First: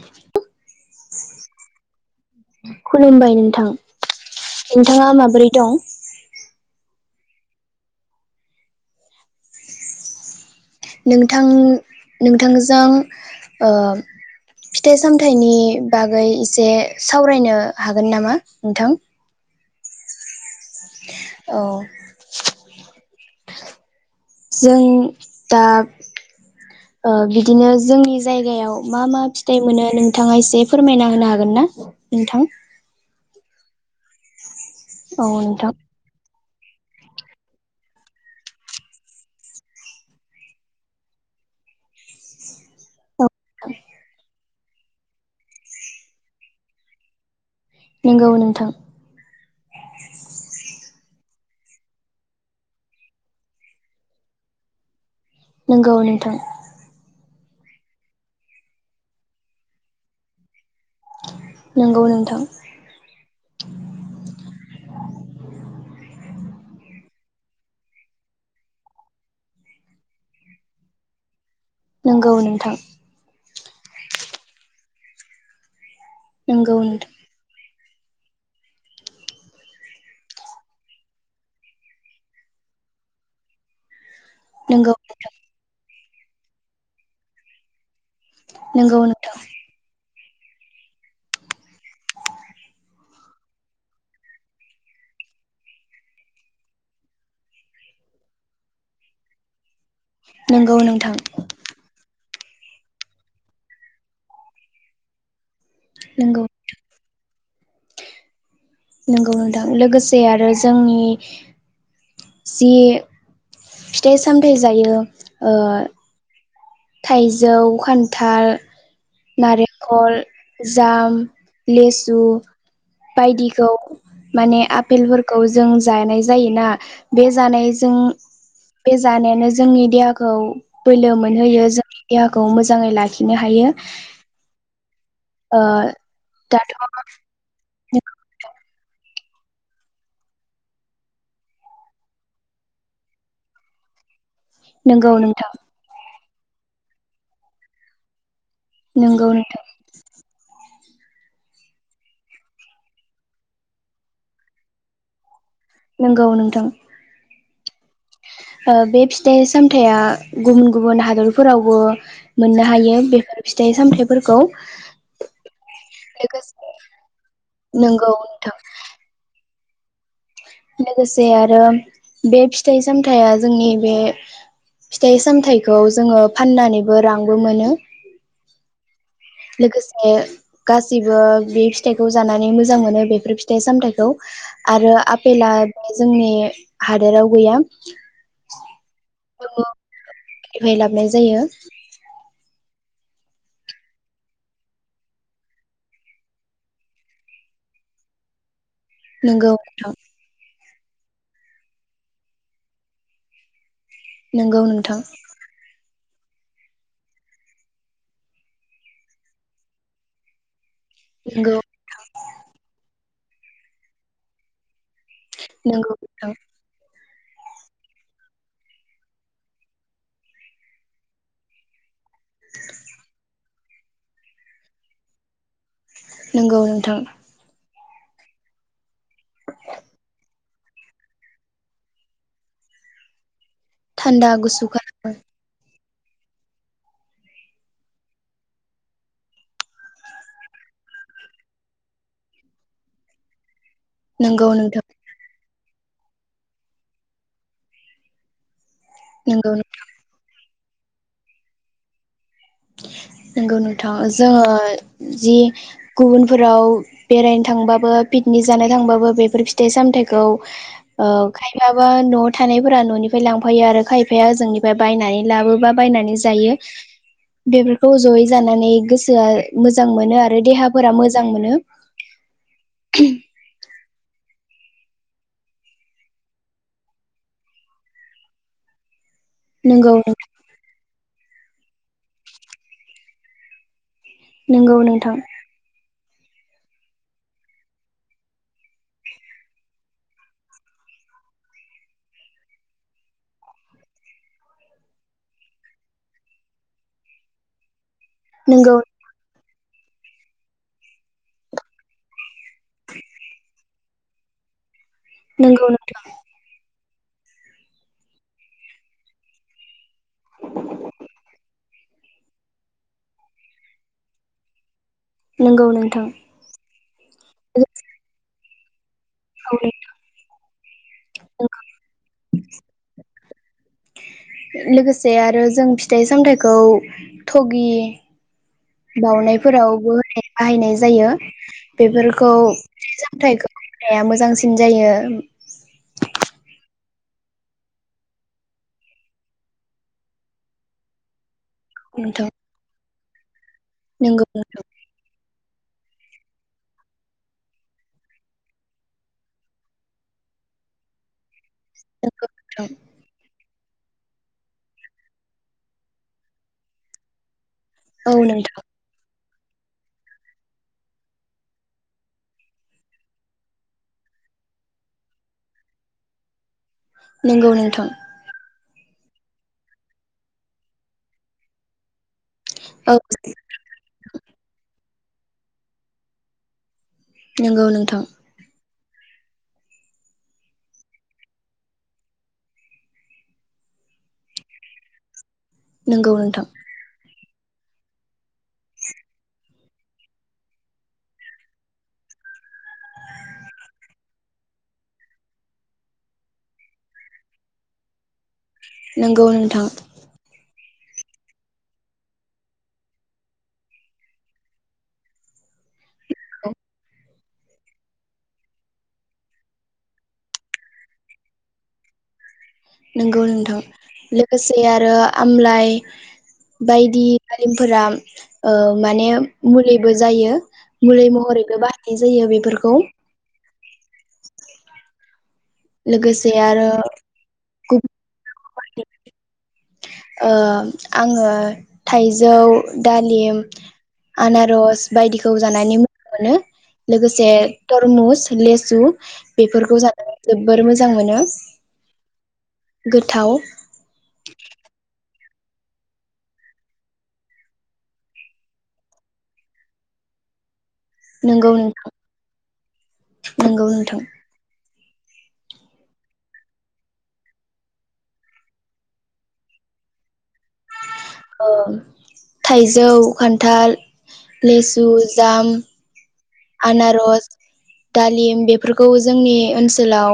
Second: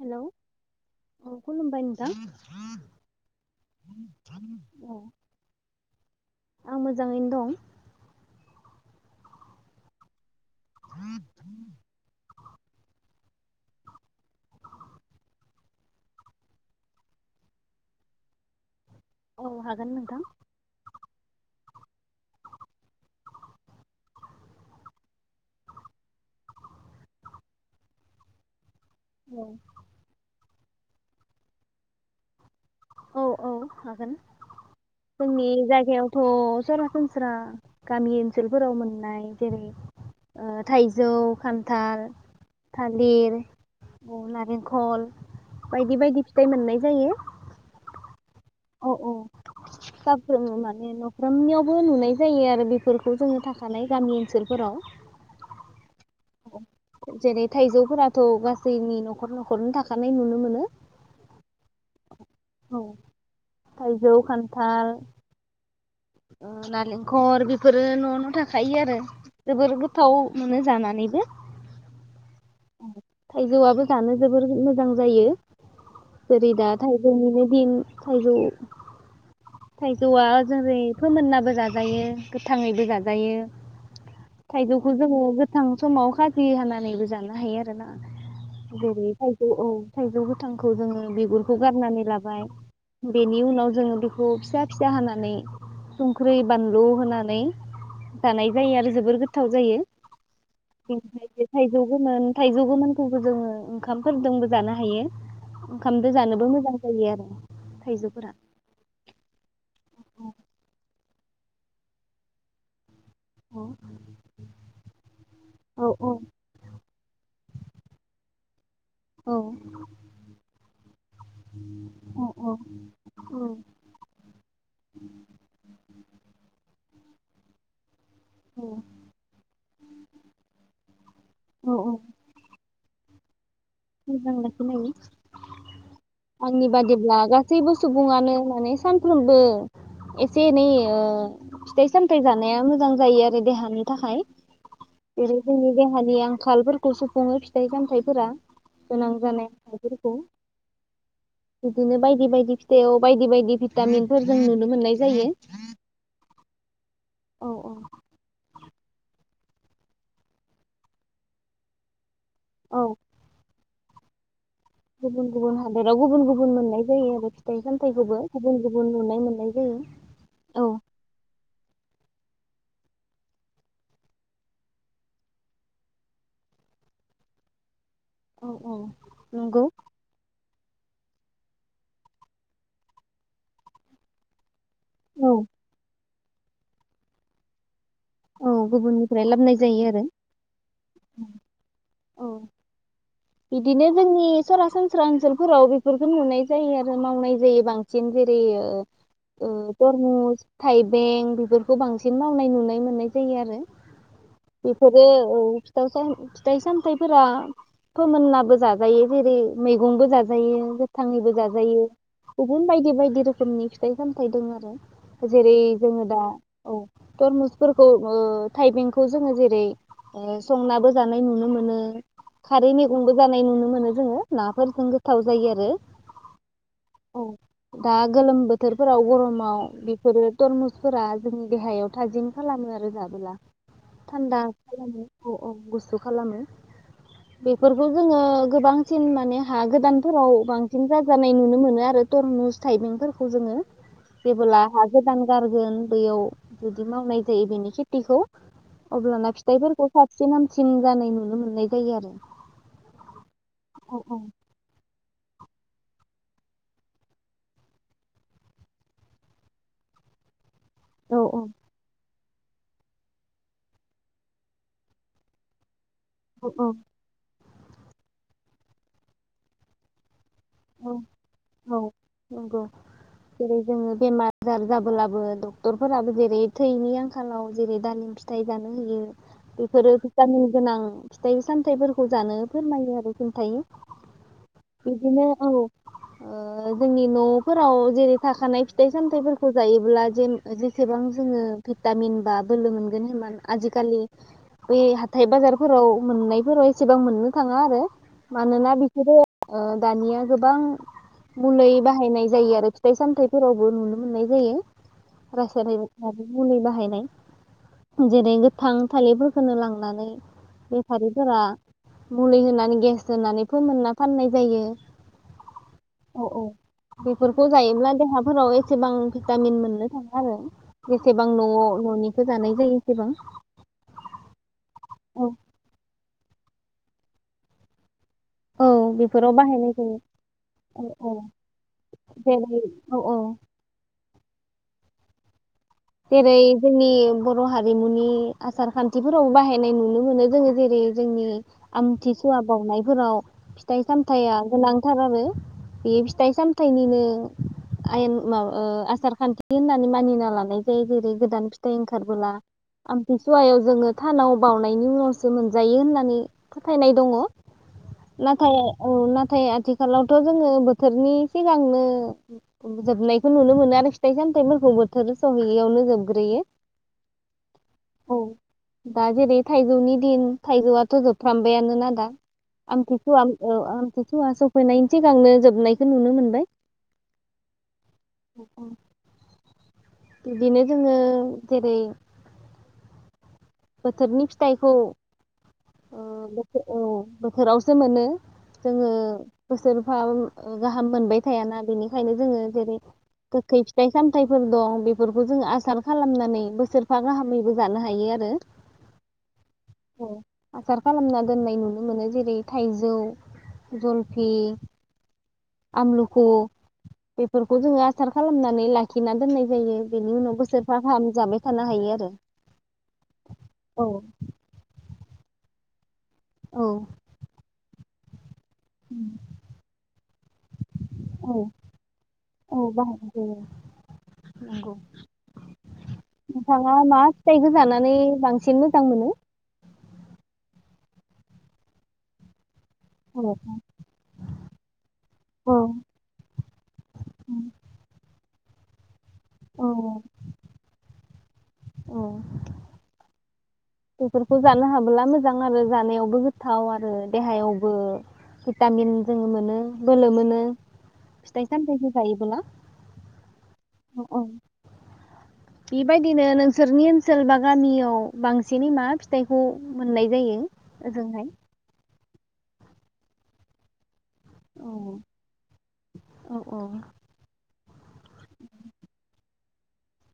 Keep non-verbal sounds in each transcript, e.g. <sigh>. Hello औ खुलुमबाय नोंथां खुलुमबाय नोंथां औ नोंथाङा माबोरै दं आं मो जाङैनो दं। नोंथां नोंथांजों ओ फिथाइ सामथाइनि बागै एसे सावरायनो हागोन नामा नोंथां? औ हागोन नोंथां। औ जों दा ओ बिदिनो जोंनि जायगायाव मा मा औ फिथाइ मोनो नोंथाङा एसे फोरमायना होनो हागोन ना नोंथां? औ औ हागोन। औ जोंनि नोंथां जायगायावथ' सरासनस्रा गामि ओनसोलफोराव मोननाय जेरै ओ थाइजौ, खान्थाल, था लिर औ उम नारें कल बायदि बायदि फिथाइ मोननाय जायो। नोंगौ नों औ औ <unintelligible> माने न फ्रोमनियावबो नुनाय जायो आरो बेफोरखौ जोङो थाखानाय गामि ओनसोलफोराव। नों गौ नोंथां। जेरै थाइजौफोराथ' गासैनि न'खर न'खरनो थाखानाय नुनो मोनो। नंगौ नोंथां औ थाइजौ, खान्थाल उम नालेंखर बेफोरो न' न' थाखायो आरो जोबोर गोथाव मोनो जानानैबो। नंगौ नोंथां। थाइजौआबो जानो जोबोर मोजां जायो। जेरै दा नंगौ नोंथां थाइजौ निनो दिन थाइजौ थाइजौआ जेरै फोमोननाबो जाजायो गोथाङैबो जाजायो। थाइजौखौ नंगौ जोङो नोंथां गोथां समाव खाजि हानानैबो जानो हायो आरोना। नंगौ जेरै नोंथां थाइजौ औ थाइजौ गोथांखौ जोङो बिगुरखौ गारनानै लाबाय बेनि उनाव जोङो बेखौ फिसा फिसा हानानै। संख्रि बानलु होनानै जानाय जायो आरो जोबोर गोथाव जायो। नंगौ नोंथां थाइजौ गोमोन थाइजौ गोमोनखौबो जोङो ओंखामफोरदोंबो जानो हायो। ओंखामदो नंगौ जानोबो मोजां जायो आरो। थाइजौ फोरा नंगौ नोंथां लोगोसे आरो जोंनि जे औ फिथाइ सामथाइ जायो ओ- औ औ थाइजौ खान्थाल औ नारेखल जाम लेसु औ बायदिखौ माने आफेलफोरखौ जों जानाय जायोना। बे जानायजों औ बे जानायानो जोंनि देहाखौ बोलो मोनहोयो औ औ जोंनि देहाखौ मोजाङै लाखि नो हायो मोजां लाखिनो ओ हायो। आंनि दाथ' बादिब्ला गासैबो सुबुङानो माने सानफ्रोमबो एसे एनै ओ- फिथाइ-सामथाइ जानाया मोजां जायो आरो देहानि थाखाय। नंगौ ओरै नोंथां बुंनोबो हालिया। आंखालफोरखो सुफुङो फिथाइ-सामथाइफोरा। गोनां नंगौ जानाय नोंथां हारफोरखौ। बिदिनो बायदि-बायदि फिथाइआव बायदि-बायदि भिटामिनफोर जों नुनो मोननाय जायो। नंगौ नोंथां ओ- बे फिथाइ-सामथाइआ गुबुन-गुबुन हादरफोरावबो। मोननो हायो बेफोर फिथा फिथाइ-सामथाइफोरखौ। गुबुन-गुबुन हादोराव गुबुन-गुबुन मोननाय जायो आरो नंगौ फिथाइ-सामथाइखौबो नोंथां गुबुन-गुबुन नुनाय मोननाय जायो। उम लोगोसे आरो बे फिथाइ-सामथाइया जोंनि बे फिथाइ-सामथाइखौ जोङो फाननानैबो रांबो मोनो। औ औ नंगौ लोगोसे गासैबो बे फिथाइखौ जानानै मोजां मोनो बेफोर फिथाइ-सामथाइखौ। आरो औ आपेला भि जोंनि हादोराव गैया। औ गुबुननिफ्राय लाबोनाय गुबुननिफ्राय जायो आरो लाबोनाय जायो औ बिदिनो जोंनि सरासनस्रा ओनसोलफोराव बेफोरखौ नुनाय जायो आरो मावनाय जायो बांसिन जेरै नंगौ ओ नोंथां तरमुस थाइबें बेफोरखौ बांसिन मावनाय नुनाय मोननाय जायो आरो नंगौ नोंथां बेफोरो ओ फिथाइ उम फिथाइ-सामथाइफोरा फोमोनाबो जाजायो जेरै मैगंबो जाजायो गोथाङैबो नंगौ जाजायो गुबुन बायदि बायदि रोखो रोखोमनि फिथाइ-सामथाइ दं आरो जेरै नंगौ जोङो दा नोंथां औ तरमुसफोरखौ ओ थाइबेंखौ जोङो जेरै ओ संनाबो जानाय नुनो मोनो खारै मैगंबो जानाय नुनो मोनो जोङो नाफोरजों गोथाव जायो आरो नंगौ नोंथां औ दा गोलोम बोथोरफोराव गरमाव बेफोरो तरमुसफोरा जोंनि देहायाव थाजिम खालामो आरो जाबोला थान्दा खालामो औ औ गुसु खालामो बेफोरखौ जोङो गोबांसिन माने हा गोदानफोराव बांसिन जाजानाय नुनो मोनो आरो तरमुस थाइबेंफोरखौ जोङो। नंगौ जेबोला नोंथां हा गोदान गार गोन बैयाव जुदि मावनाय जायो बेनि खेथिखौ अब्लाना नंगौ फिथाइफोरखौ साबसिन हाम सिम जानाय नुनो मोननाय जायो आरो। नंगौ नोंथां औ औ जोङो जि गुबुनफोराव बेरायनो थांबाबो पिकनिक जानो थांबाबो बेफोर फिथाइ-सामथाइखौ अ औ खायबाबा न' थानायफोरा न'निफाय लांफायो आरो खायफाया ओजोंनिफाय बायनानै लाबोबा बायनानै औ जायो। औ बेफोरखौ जयै जानानै गोसोआ मोजां मोनो आ रो देहाफोरा औ मोजां मोनो। औ नंगौ जेरै जोङो बेमार आजार जाबोलाबो डक्टरफोराबो जेरै थैनि आंखालाव जेरै दालिम फिथाइ जानो होयो नंगौ बेफोरो जामिगोनां फि थाय-सामथाइफोरखौ जानो फोरमायो आरो खिन्थायो। नंगौ नोंथां। बिदिनो औ ओ जोंनि न'फोराव जेरै थाखानाय फिथाइ-सामथायाइफोरखौ जायोब्ला जे जेसेबां जोङो भिटामिन बा बोलो मोनगोन हान आजिखालि बै हाथाय बाजारफोराव मोननायफोराव एसेबां मोननो थाङा आरो। मानोना नंगौ बिसोरो ओ दानिया गोबां मुलै बाहायनाय जायो आरो फिथाइ सामथाइफोरावबो नुनो मोननाय जायो। नंगौ नोंथां रासायनारि <unintelligible> मुलै बाहायनाय। जेरै गोथां थालिरफोरखोनो लांनानै बेफारिफोरा मुलि होनानै गेस होनानै फोमोनना फाननाय जायो। नंगौ नोंथां औ औ बेफोरखौ जायोब्ला देहाफोराव ए सेबां भिटामिन मोननो थाङा आरो जेसेबां न'आव न'निखो जानाय जायो एसेबां। लोगोसे औ आरो जों फिथाइ सामथाइखौ थगि औ बेफोराव बाहायनाय बावनायफोरावबो जायो बाहायनाय औ जायो। औ बेफोरखौ जेरै औ औ सामथाइखौ होनाया मोजांसिन जायो। जेरै जोंनि बर' हारिमुनि आसारखान्थिफोराव बाहायनाय नुनो मोनो। जोङो जेरै जोंनि नोंथां आमथिसुवा बावनाय फोराव फि थाइ नंगौ सामथाइया गोनांथार आरो बे फिथाइ सामथाइनिनो आयेन माबा ओ आसारखान्थि होननानै मानिना लानाय जायो जेरै गोदान फिथाइ नंगौ ओंखारबोला नोंथां आमथिसुवायाव जोङो थानाव बावनायनि उनावसो मोनजायो होननानै फोथायनाय दङ'। औ नाथाय नोंथां औ ना थाय आथिखालावथ' जोङो बोथोरनि सिगांनो सफैयावनो जोबग्रोयो। नोंगौ नोंथां। दा जेरै थाइजौनि दिन थाइजौआथ' जोबफ्रामबायानोना दा। औ आमथिसुवा ओ आमथिसुवा सफैनाय सिगांनो जोबनायखौ नुनो मोनबाय। नंगौ नोंथां। बिदिनो जोङो जेरै बोथोरनि फिथाइखौ ओ नंगौ नोंथां <unintelligible> औ बोथोरावसो मोनो। जोङो बोसोरफा गाहाम मोनबाय थायाना। बेनिखायनो जोङो जेरै गोखै फिथाइ सामथाइफोर दं। बेफोरखौ जोङो आसार खालामनानै बोसोरफा गाहामैबो जानो हायो आरो नंगौ नोंथां। आसार खालामना दोननाय नुनो मोनो। जेरै थाइजौ, जलफि आमलुखु बेफोरखौ जोङो आसार खालामनानै लाखिना दोननाय जायो। बेनि उनाव बोसोर फागाहाम जाबाय थानो हायो आरो नंगौ नोंथां। औ लोगोसे आरो आमलाइ औ बायदि दालिमफोराम <unintelligible> ओ माने मुलिबो जायो मुलि महरैबो बाहनाय जायो औ बेफोरखौ बाहायनाय जायो नंगौ लोगोसे आरो नोंथाङा मा फिथाइ खो गुबुन जानानै बांसिन मोजां मोनो ओ आङो थाइजौ औ दालिम आनारस बायदिखौ जानानै मोजां मोनो लोगोसे तरमुस लेसु औ बेफोरखौ जानानै जोबोर मोजां मोनो औ गोथाव बेफोरखौ जानो हाबोला मोजां आरो जानायावबो गोथाव आरो देहायावबो भिटामिन जोङो मोनो बोलो मोनो फिथाइ नोंगौ सामथाइखौ नोंथां जायोबोला नोंगौ नों औ थां औ बेबायदिनो नोंसोरनि ओनसोल बा गामियाव बांसिनै मा फिथाइखौ मोननाय जायो ओजोंहाय ओ थाइजौ खान्थाल औ लेसु जाम औ औ आनारस दालिम बेफोरखौ जोंनि ओनसोलाव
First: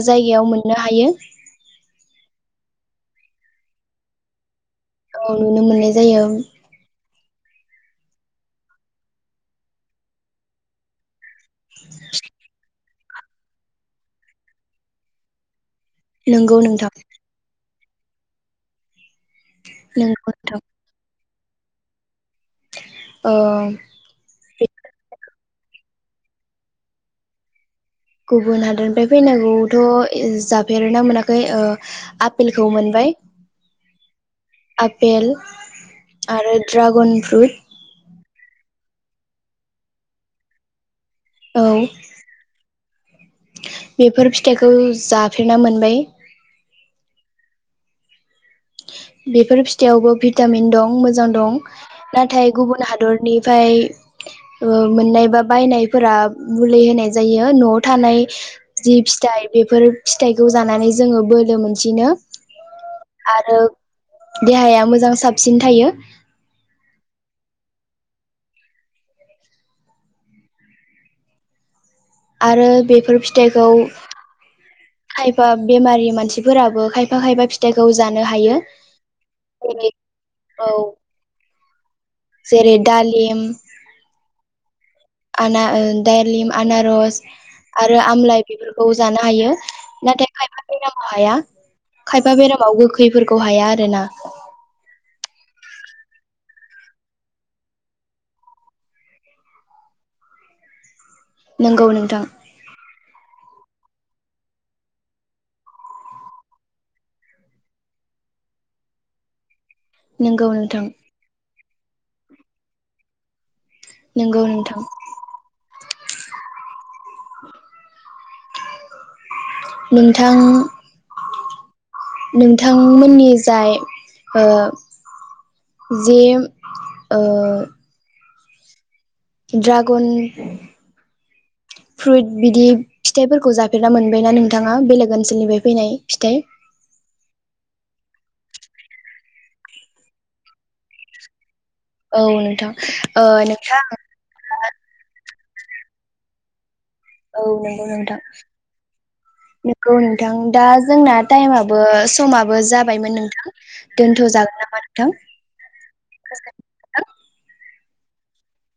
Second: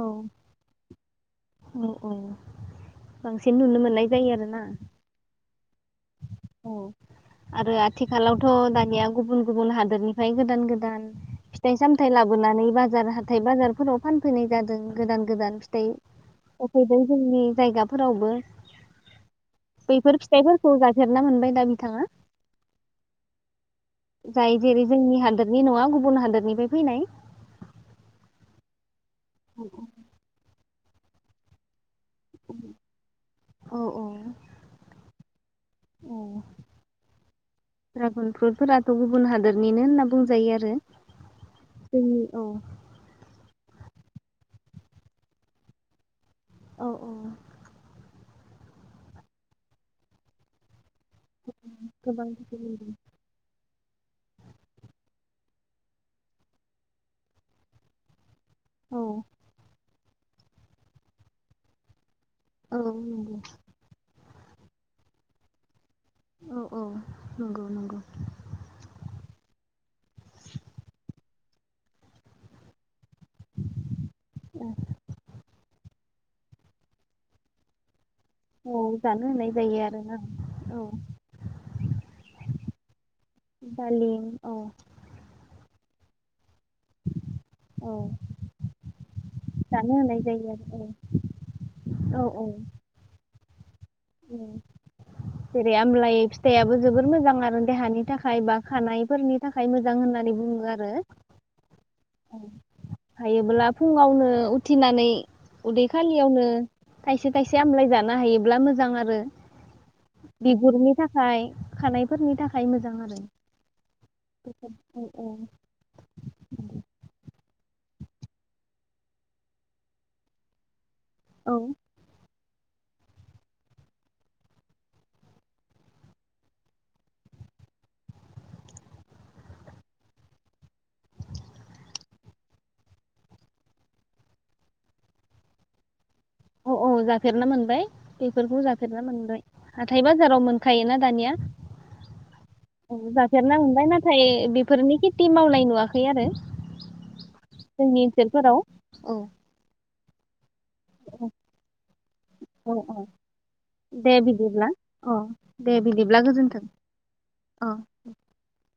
औ जायगायाव मोननो हायो औ औ बांसिन नुनो मोननाय जायो आरोना <inaudible> जायो आरो औ आरो आथिखालावथ' दानिया गुबुन गुबुन हादोरनिफ्राय गोदान गोदान फिथाइ सामथाय लाबोनानै बा- जार हाथाइ बाजारफोराव फानफैनाय जादों गोदान गोदान नंगौ नोंथां सफैबाय जोंनि जायगा फोरावबो बैफोर नंगौ नोंथां फिथाइफोरखौ जा- ना मोनबाय दा बिथांङा ओ जाय जेरै जोंनि हादोरनि नङा गुबु- न हादरनिफ्राय फैनाय गुबुन हादर औ फैनांखोथ ए जा- बेेरना मोनाखै ओ आपेलखौ मोनबाय औ औ आपेल आरो ड्रागन फ्रुट ड्रागन फ्रुटफोराथ गुबुन हादोरनिनो होनना बुंजायो आरो औ जोंनि औ। बेफोर फिथाइखौ जाफेरना मोनबाय औ औ। बेफोर फिथाइयावबो भिटामिन दं मोजां दं गोबां नाथाय गुबुन मोनदों। हादरनिफ्राय ओ मोननाय बा बायनायफोरा मुलि होनाय जायो नआव थानाय जि औ फिथाइ बेफोर फिथाइखौ जानानै जोङो बोलो मोनसिनो औ नंगौ। आरो देहाया मोजां साबसिन थायो औ औ नंगौ नंगौ। आरो बेफोर फिथाइखौ ओ। खायफा बेमारि मानसिफोराबो खायफा खायफा फिथाइखौ जान औ जानो होनाय जायो आरो ना औ। जेरै दालिम दालि औ आना ओ दालिम। आनारस औ आरो आमलाइ बेफोरखौ जानो हायो जानो होनाय नाथाय जायो खायफा आरो बेरामाव हाया औ खायफा औ बेरामाव गोखैफोर ग हाया जेना जे आमलाय फिथाइआबो जोबोर मोजां आरो देहानि थाखाय बा खानायफोरनि थाखाय मोजां होननानै बुङो आरो नंगौ नोंथां। हायोब्ला फुङावनो उथिनानै उदै खालियावनो थाइसे थाइसे आमलाय जानो हायोब्ला मोज जां आरो नंगौ नोंथां बिगुरनि थाखाय खानायफोरनि थाखाय मोजां आरो नंगौ नोंथां औ औ नंगौ। नोंथां औ नोंथांमोननि जाय ओ जे ओ। ड्रागन फ्रुइट बिदि फिथाइफोरखौ जाफेरना मोनबायना नोंथाङा बेलेग ओनसोलनिफ्राय फैनाय फिथाइ औ औ जाफेरनो मोनबाय। बेफोरखौ जाफेरनो मोनबाय हाथाय बाजाराव मोनखायोना दानिया औ ओ जाफेरना नोंथां मोनबाय नाथाय बेफोरनि खेटि मावनाय नुवाखै आरो औ नंगौ जोंनि ओनसोलफोराव औ गौ नोंथां दा जोंना टाइमाबो समाबो औ औ जाबायमोन नोंथां दे दोनथ'जागोन बिदिब्ला नामा नोंथां अ दे बिदिब्ला गोजोन्थों नोंथां <unintelligible>